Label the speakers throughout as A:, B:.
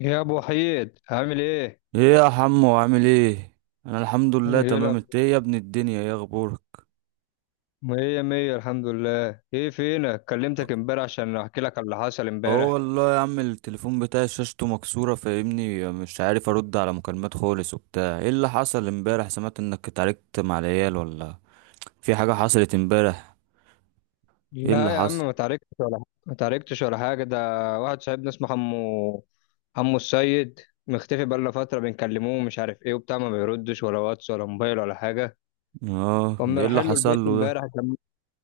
A: يا ابو حيد عامل ايه؟
B: ايه يا حمو؟ عامل ايه؟ انا الحمد لله
A: ايه
B: تمام.
A: الاخبار؟
B: انت ايه يا ابن الدنيا؟ ايه اخبارك؟
A: مية مية الحمد لله. ايه فينك؟ كلمتك امبارح عشان احكي لك على اللي حصل
B: هو
A: امبارح.
B: والله يا عم، التليفون بتاعي شاشته مكسوره فاهمني، مش عارف ارد على مكالمات خالص وبتاع. ايه اللي حصل امبارح؟ سمعت انك اتعاركت مع العيال ولا في حاجه حصلت امبارح؟ ايه اللي
A: لا يا عم
B: حصل؟
A: ما تعاركتش ولا حاجه، ما تعاركتش ولا حاجه. ده واحد صاحبنا اسمه حمو، حمو السيد، مختفي بقالنا فتره بنكلموه ومش عارف ايه وبتاع، ما بيردش ولا واتس ولا موبايل ولا حاجه.
B: اه، ده
A: قمنا
B: ايه اللي
A: رايحين له
B: حصل
A: البيت
B: له
A: امبارح،
B: ده؟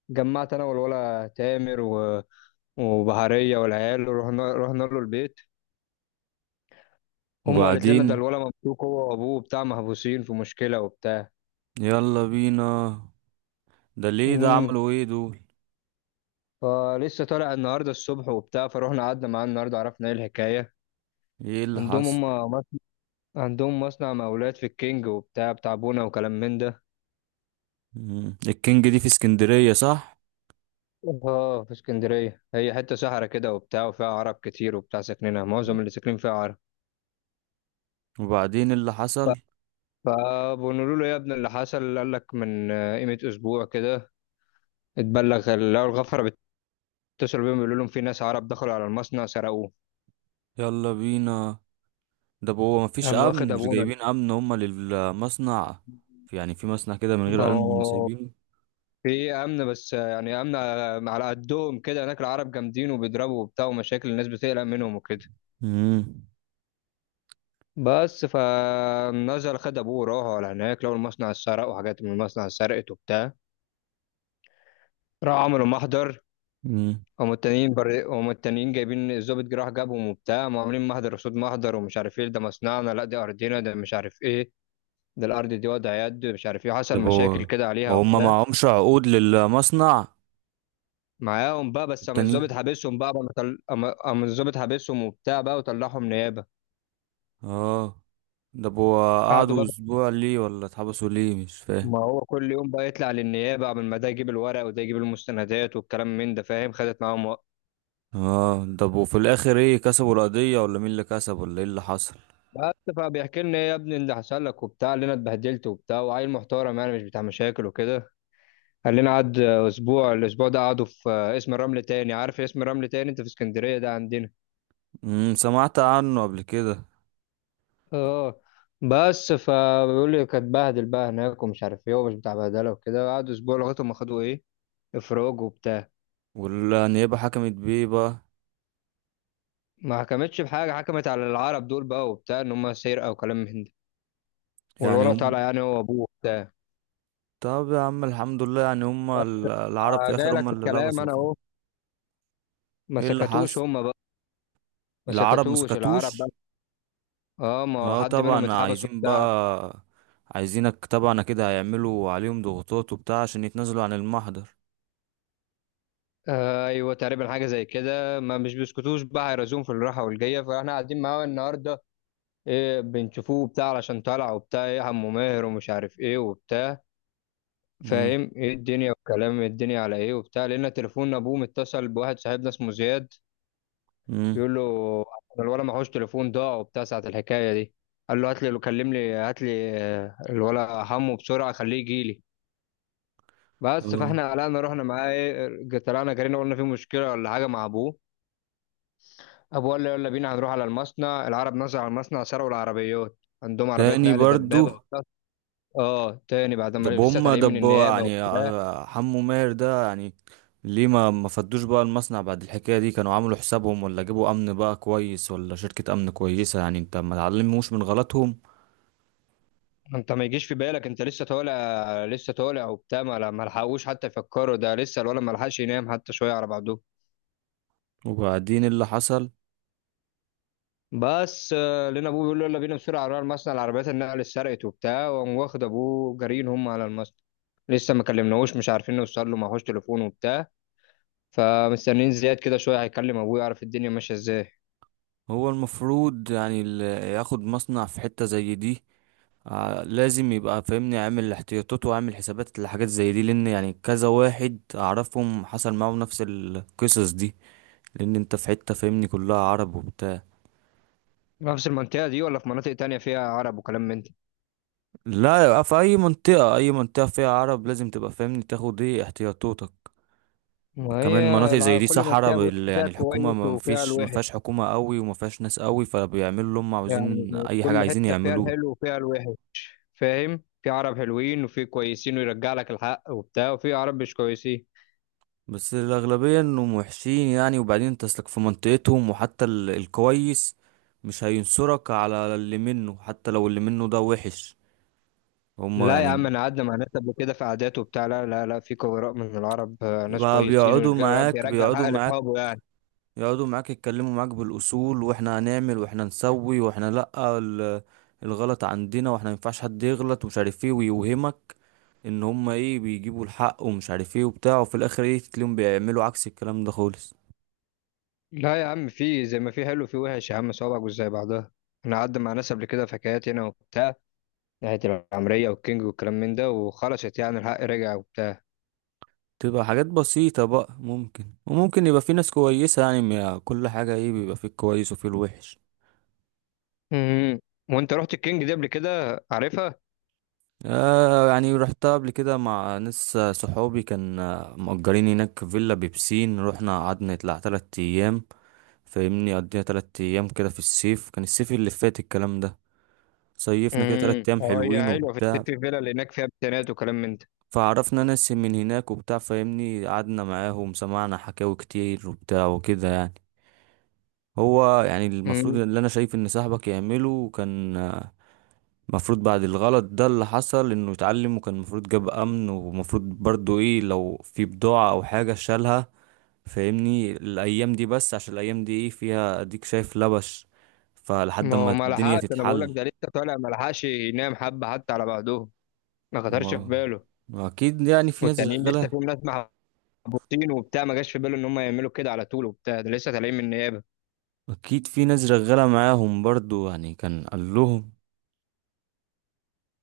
A: جمعت انا والولا تامر وبهاريه والعيال، رحنا له البيت. امه قالت لنا ده
B: وبعدين؟
A: الولا مبسوط هو وابوه بتاع محبوسين في مشكله وبتاع.
B: يلا بينا. ده ليه؟ ده
A: امم
B: عملوا ايه دول؟
A: فلسه طالع النهارده الصبح وبتاع، فروحنا قعدنا معاه النهارده عرفنا ايه الحكايه.
B: ايه اللي
A: عندهم هم
B: حصل؟
A: مص- عندهم مصنع مقاولات في الكينج وبتاع بتاع بونا وكلام من ده.
B: مم. الكينج دي في اسكندريه، صح؟
A: اه في اسكندريه، هي حته صحرا كده وبتاع وفيها عرب كتير وبتاع، ساكنينها معظم
B: مم.
A: اللي ساكنين فيها عرب.
B: وبعدين إيه اللي
A: ف-
B: حصل؟
A: فبنقول له يا ابني اللي حصل، قال لك من قيمه اسبوع كده اتبلغ، لقوا الغفره بيتصلوا بيهم بيقولوا لهم في ناس عرب دخلوا على المصنع سرقوه.
B: يلا بينا. ده هو مفيش
A: قام واخد
B: امن؟ مش
A: ابونا.
B: جايبين امن هما للمصنع؟ يعني في مصنع كده من
A: ما
B: غير امن
A: هو
B: سايبينه؟
A: في امن، بس يعني امن على قدهم كده، هناك العرب جامدين وبيضربوا وبتاع ومشاكل، الناس بتقلق منهم وكده.
B: امم.
A: بس فنزل خد ابوه وراح على هناك، لقوا المصنع اتسرق وحاجات من المصنع اتسرقت وبتاع. راحوا عملوا محضر.
B: امم.
A: هم التانيين جايبين الظابط، جه راح جابهم وبتاع، هم عاملين محضر قصاد محضر، ومش عارف ايه، ده مصنعنا، لا دي ارضنا، ده مش عارف ايه، ده الارض دي وضع يد مش عارف ايه،
B: ده
A: حصل
B: هو.
A: مشاكل كده
B: ما
A: عليها
B: هما
A: وبتاع.
B: معهمش عقود للمصنع؟
A: معاهم بقى، بس قام
B: التانيين؟
A: الظابط حابسهم بقى، قام طل- قام قام الظابط حابسهم وبتاع بقى وطلعهم نيابه.
B: اه. ده هو.
A: قعدوا
B: قعدوا
A: بقى،
B: اسبوع ليه ولا اتحبسوا ليه؟ مش فاهم.
A: ما هو كل يوم بقى يطلع للنيابة، قبل ما ده يجيب الورق وده يجيب المستندات والكلام من ده، فاهم، خدت معاهم وقت.
B: اه، ده هو في الاخر ايه؟ كسبوا القضية ولا مين اللي كسب ولا ايه اللي حصل؟
A: بس فبيحكي لنا إيه يا ابني اللي حصل لك وبتاع، اللي انا اتبهدلت وبتاع، وعيل محترم يعني مش بتاع مشاكل وكده. قال لنا قعد اسبوع، الاسبوع ده قعدوا في اسم الرمل تاني، عارف اسم الرمل تاني انت في اسكندرية ده عندنا؟
B: سمعت عنه قبل كده.
A: اه. بس فبيقول لي كانت بهدل بقى هناك ومش عارف ايه ومش بتاع بهدله وكده، قعدوا اسبوع لغايه ما خدوا ايه، افراج وبتاع.
B: والنيابة حكمت بيه بقى؟
A: ما حكمتش بحاجه، حكمت على العرب دول بقى وبتاع ان هم سرقه وكلام من ده،
B: يعني
A: والولد
B: هم.
A: طالع يعني هو ابوه بتاع.
B: طب يا عم الحمد لله، يعني هم العرب في
A: جاي
B: الاخر
A: لك
B: هم
A: في
B: اللي
A: الكلام
B: لبسوا
A: انا
B: فيهم؟
A: اهو. ما
B: ايه اللي
A: سكتوش
B: حصل؟
A: هم بقى، ما
B: العرب ما
A: سكتوش العرب
B: سكتوش؟
A: بقى. اه ما هو
B: اه
A: حد منهم
B: طبعا،
A: اتحبس
B: عايزين
A: وبتاع.
B: بقى. عايزينك طبعا كده، هيعملوا عليهم ضغوطات وبتاع عشان يتنازلوا عن المحضر.
A: ايوه تقريبا حاجه زي كده، ما مش بيسكتوش بقى هيرازوهم في الراحه والجايه. فاحنا قاعدين معاه النهارده إيه، بنشوفوه بتاع علشان طالع وبتاع، ايه عمو ماهر ومش عارف ايه وبتاع،
B: امم.
A: فاهم ايه الدنيا والكلام، إيه الدنيا على ايه وبتاع. لقينا تليفون ابوه متصل بواحد صاحبنا اسمه زياد،
B: امم.
A: بيقول له الولا معهوش تليفون ضاع وبتاع ساعة الحكاية دي. قال له هات لي، كلم لي هات لي الولا همه بسرعة خليه يجي لي. بس
B: اه،
A: فاحنا قلقنا، رحنا معاه ايه، طلعنا جرينا، قلنا في مشكلة ولا حاجة مع ابوه. ابوه قال له يلا بينا، هنروح على المصنع، العرب نزلوا على المصنع سرقوا العربيات. عندهم عربيات
B: تاني
A: نقل
B: برضو؟
A: دبابة وبتاع. اه تاني، بعد ما
B: دب
A: لسه
B: هم
A: طالعين من
B: دب
A: النيابة
B: يعني
A: وبتاع.
B: حمو ماهر ده يعني. ليه ما فدوش بقى المصنع بعد الحكاية دي؟ كانوا عملوا حسابهم ولا جابوا امن بقى كويس ولا شركة امن كويسة؟ يعني انت ما تعلموش من غلطهم.
A: انت ما يجيش في بالك، انت لسه طالع، لسه طالع وبتاع، ما لحقوش حتى يفكروا، ده لسه الولا ما لحقش ينام حتى شوية على بعضهم.
B: وبعدين إيه اللي حصل؟
A: بس لقينا ابوه بيقول له يلا بينا بسرعه على المصنع، العربيات النقل اتسرقت وبتاع، وقام واخد ابوه جارين هم على المصنع. لسه ما كلمناهوش، مش عارفين نوصل له، معهوش تليفون وبتاع. فمستنيين زياد كده شويه هيكلم ابوه يعرف الدنيا ماشيه ازاي.
B: هو المفروض يعني اللي ياخد مصنع في حتة زي دي لازم يبقى فاهمني عامل احتياطاته وعامل حسابات لحاجات زي دي، لان يعني كذا واحد اعرفهم حصل معاهم نفس القصص دي. لان انت في حتة فاهمني كلها عرب وبتاع.
A: نفس المنطقه دي ولا في مناطق تانية فيها عرب وكلام من ده؟
B: لا، يبقى في اي منطقة، اي منطقة فيها عرب لازم تبقى فاهمني تاخد ايه احتياطاتك.
A: ما
B: وكمان
A: هي،
B: مناطق زي دي
A: كل
B: صحراء
A: منطقه بص فيها
B: يعني الحكومة،
A: كويس
B: ما
A: وفيها
B: فيش، ما
A: الوحش،
B: فيهاش حكومة قوي وما فيهاش ناس قوي، فبيعملوا اللي هم
A: يعني
B: عاوزين اي حاجة
A: كل
B: عايزين
A: حته فيها
B: يعملوها.
A: الحلو وفيها الوحش، فاهم، في عرب حلوين وفي كويسين ويرجع لك الحق وبتاع، وفي عرب مش كويسين.
B: بس الأغلبية إنهم وحشين يعني، وبعدين أنت أصلك في منطقتهم، وحتى الكويس مش هينصرك على اللي منه حتى لو اللي منه ده وحش. هما
A: لا يا
B: يعني.
A: عم انا قعدنا مع ناس قبل كده في عادات وبتاع، لا لا لا، في خبراء من العرب ناس
B: بقى
A: كويسين
B: بيقعدوا معاك
A: بيرجع
B: بيقعدوا
A: الحق
B: معاك
A: لاصحابه يعني.
B: يقعدوا معاك يتكلموا معاك بالأصول، وإحنا هنعمل وإحنا نسوي وإحنا لأ، الغلط عندنا، وإحنا مينفعش حد يغلط ومش عارف إيه ويوهمك إن هما إيه بيجيبوا الحق ومش عارف إيه وبتاع، وفي الآخر إيه تلاقيهم بيعملوا عكس الكلام ده خالص.
A: لا يا عم، في زي ما في حلو في وحش يا عم، صوابعك مش زي بعضها، انا قعدت مع ناس قبل كده في حكايات هنا وبتاع، ناحية العمرية والكينج والكلام من ده، وخلصت يعني الحق رجع وبتاع.
B: تبقى حاجات بسيطة بقى، ممكن وممكن يبقى في ناس كويسة يعني، كل حاجة ايه بيبقى فيه الكويس وفيه الوحش.
A: امم. وانت رحت الكينج دي قبل كده، عارفها؟
B: آه، يعني رحتها قبل كده مع ناس صحابي كان مأجرين هناك فيلا بيبسين، رحنا قعدنا نطلع تلات أيام. فاهمني قضينا تلات أيام كده في الصيف، كان الصيف اللي فات الكلام ده. صيفنا كده تلات أيام
A: اه، هي
B: حلوين
A: حلوة، في
B: وبتاع.
A: السيتي فيلا اللي هناك فيها بتانات وكلام من ده.
B: فعرفنا ناس من هناك وبتاع، فاهمني قعدنا معاهم سمعنا حكاوي كتير وبتاع وكده يعني. هو يعني المفروض
A: امم.
B: اللي انا شايف ان صاحبك يعمله كان المفروض بعد الغلط ده اللي حصل انه يتعلم، وكان المفروض جاب امن، ومفروض برضو ايه لو في بضاعة او حاجة شالها فاهمني الايام دي، بس عشان الايام دي ايه فيها اديك شايف لبش، فلحد
A: ما
B: ما
A: هو ما
B: الدنيا
A: لحقش، انا بقول لك
B: تتحل.
A: ده لسه طالع، ما لحقش ينام حبة حتى على بعضهم، ما خطرش
B: و...
A: في باله.
B: واكيد يعني في ناس
A: والتانيين لسه
B: شغالة.
A: فيهم ناس محبوسين وبتاع، ما جاش في باله ان هم يعملوا كده على طول وبتاع، ده لسه طالعين من النيابه.
B: اكيد في ناس شغالة معاهم برضو يعني، كان قال لهم.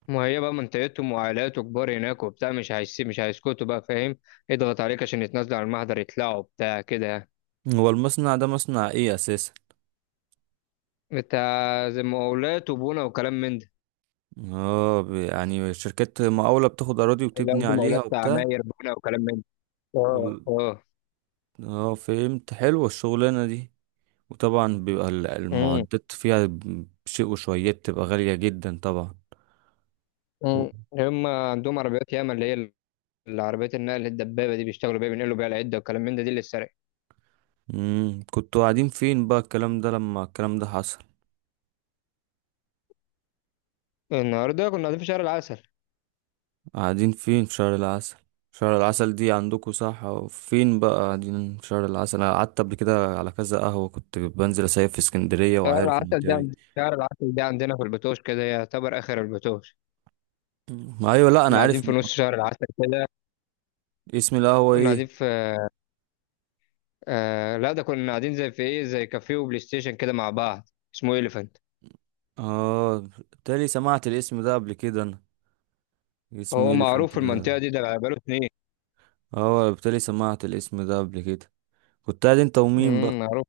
A: ما هي بقى منطقتهم، وعائلاته كبار هناك وبتاع، مش هيسيب، مش هيسكتوا بقى فاهم، يضغط عليك عشان يتنازلوا عن المحضر يطلعوا بتاع كده يعني.
B: هو المصنع ده مصنع ايه اساسا؟
A: انت زي مقاولات وبنا وكلام من ده،
B: اه يعني شركات مقاولة بتاخد أراضي
A: اللي
B: وتبني
A: ياخدوا مقاولات
B: عليها وبتاع.
A: عماير بنا وكلام من ده، اه
B: وال-
A: اه.
B: اه، فهمت، حلوة الشغلانة دي. وطبعا بيبقى
A: امم.
B: المعدات فيها بشيء وشويات تبقى غالية جدا طبعا. و-
A: امم. هم عندهم عربيات ياما، اللي هي العربيات النقل الدبابه دي، بيشتغلوا بيها بينقلوا بيها العده وكلام من ده، دي اللي اتسرقت.
B: مم. كنتوا قاعدين فين بقى الكلام ده لما الكلام ده حصل؟
A: النهارده كنا قاعدين في شارع العسل.
B: قاعدين فين؟ في شهر العسل؟ شهر العسل دي عندكوا، صح؟ فين بقى قاعدين في شهر العسل؟ انا قعدت قبل كده على كذا قهوة، كنت بنزل اسيف في اسكندرية وعارف المنطقة دي.
A: شهر العسل ده عندنا في البتوش، كده يعتبر آخر البتوش،
B: مم. ايوه، لا
A: كنا
B: انا
A: قاعدين
B: عارف
A: في نص شهر العسل كده.
B: اسم القهوة
A: كنا
B: ايه؟
A: قاعدين في آه لا ده كنا قاعدين زي في إيه، زي كافيه وبلاي ستيشن كده مع بعض، اسمه إليفانت،
B: اه، بالتالي سمعت الاسم ده قبل كده انا. اسم
A: هو معروف
B: اليفنت
A: في
B: ده.
A: المنطقة دي، ده بقاله اتنين.
B: اه، بالتالي سمعت الاسم ده قبل كده. كنت قاعد انت ومين بقى؟
A: معروف.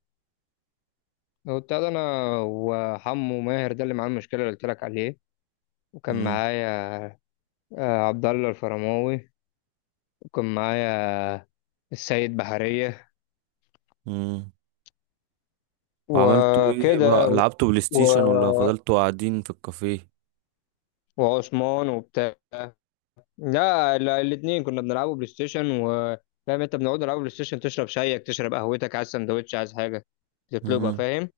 A: هو بتاع ده أنا وحمو ماهر ده اللي معاه المشكلة اللي قلت لك عليه، وكان
B: امم
A: معايا آه عبد الله الفرماوي، وكان معايا آه، السيد بحرية،
B: امم وعملتوا ايه
A: وكده،
B: بقى؟ لعبتوا بلاي
A: و...
B: ستيشن ولا فضلتوا قاعدين في الكافيه؟
A: وعثمان وبتاع. لا الاثنين كنا بنلعبوا بلاي ستيشن و فاهم انت، بنقعد نلعبوا بلاي ستيشن، تشرب شايك، تشرب قهوتك، عايز سندوتش عايز حاجه
B: امم.
A: تطلبها فاهم.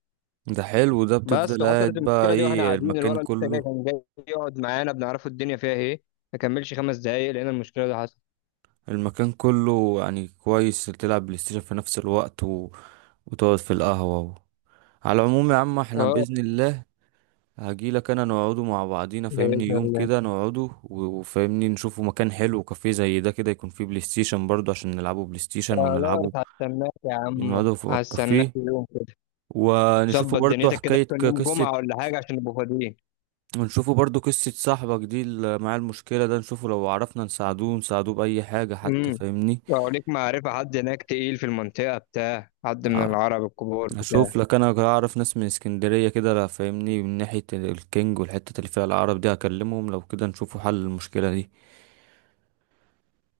B: ده حلو ده،
A: بس
B: بتفضل
A: وحصلت
B: قاعد بقى
A: المشكله دي واحنا
B: ايه
A: قاعدين،
B: المكان
A: الولد لسه جاي،
B: كله؟
A: كان جاي يقعد معانا بنعرفه الدنيا فيها ايه، ما كملش 5 دقايق لقينا المشكله دي حصلت.
B: المكان كله يعني كويس، تلعب بلاي ستيشن في نفس الوقت وتقعد في القهوة على العموم يا عم احنا
A: اه
B: بإذن الله هجيلك انا، نقعدوا مع بعضينا فاهمني
A: بإذن
B: يوم
A: الله،
B: كده، نقعدوا وفاهمني نشوفوا مكان حلو كافيه زي ده كده، يكون فيه بلاي ستيشن برضو عشان نلعبوا بلاي ستيشن
A: خلاص
B: ونلعبوا،
A: هستناك يا عم،
B: نقعدوا في
A: هستناك
B: الكافيه،
A: يوم كده،
B: ونشوفوا
A: ظبط
B: برضو
A: دنيتك كده،
B: حكاية
A: كان يوم
B: قصة.
A: جمعة ولا حاجة عشان نبقى فاضيين.
B: ونشوفوا برضو قصة صاحبك دي اللي معاه المشكلة ده، نشوفه لو عرفنا نساعدوه نساعدوه بأي حاجة حتى
A: امم.
B: فاهمني.
A: لو ليك معرفة حد هناك تقيل في المنطقة بتاع، حد من
B: آه،
A: العرب الكبار
B: اشوف
A: بتاع.
B: لك، انا اعرف ناس من اسكندرية كده، لا فاهمني من ناحية الكينج والحتة اللي فيها العرب دي هكلمهم لو كده نشوفوا حل المشكلة دي.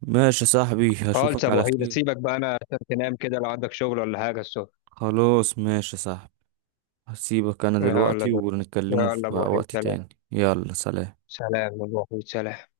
B: ماشي يا صاحبي،
A: خالص يا
B: هشوفك
A: ابو
B: على
A: وحيد،
B: خير.
A: سيبك بقى انا عشان تنام كده، لو عندك شغل ولا حاجه الصبح.
B: خلاص ماشي يا صاحبي. هسيبك انا
A: يلا يا
B: دلوقتي،
A: ابو، يلا
B: ونتكلموا
A: يا
B: في
A: ابو وحيد
B: وقت
A: سلام،
B: تاني. يلا، سلام.
A: سلام يا ابو وحيد سلام.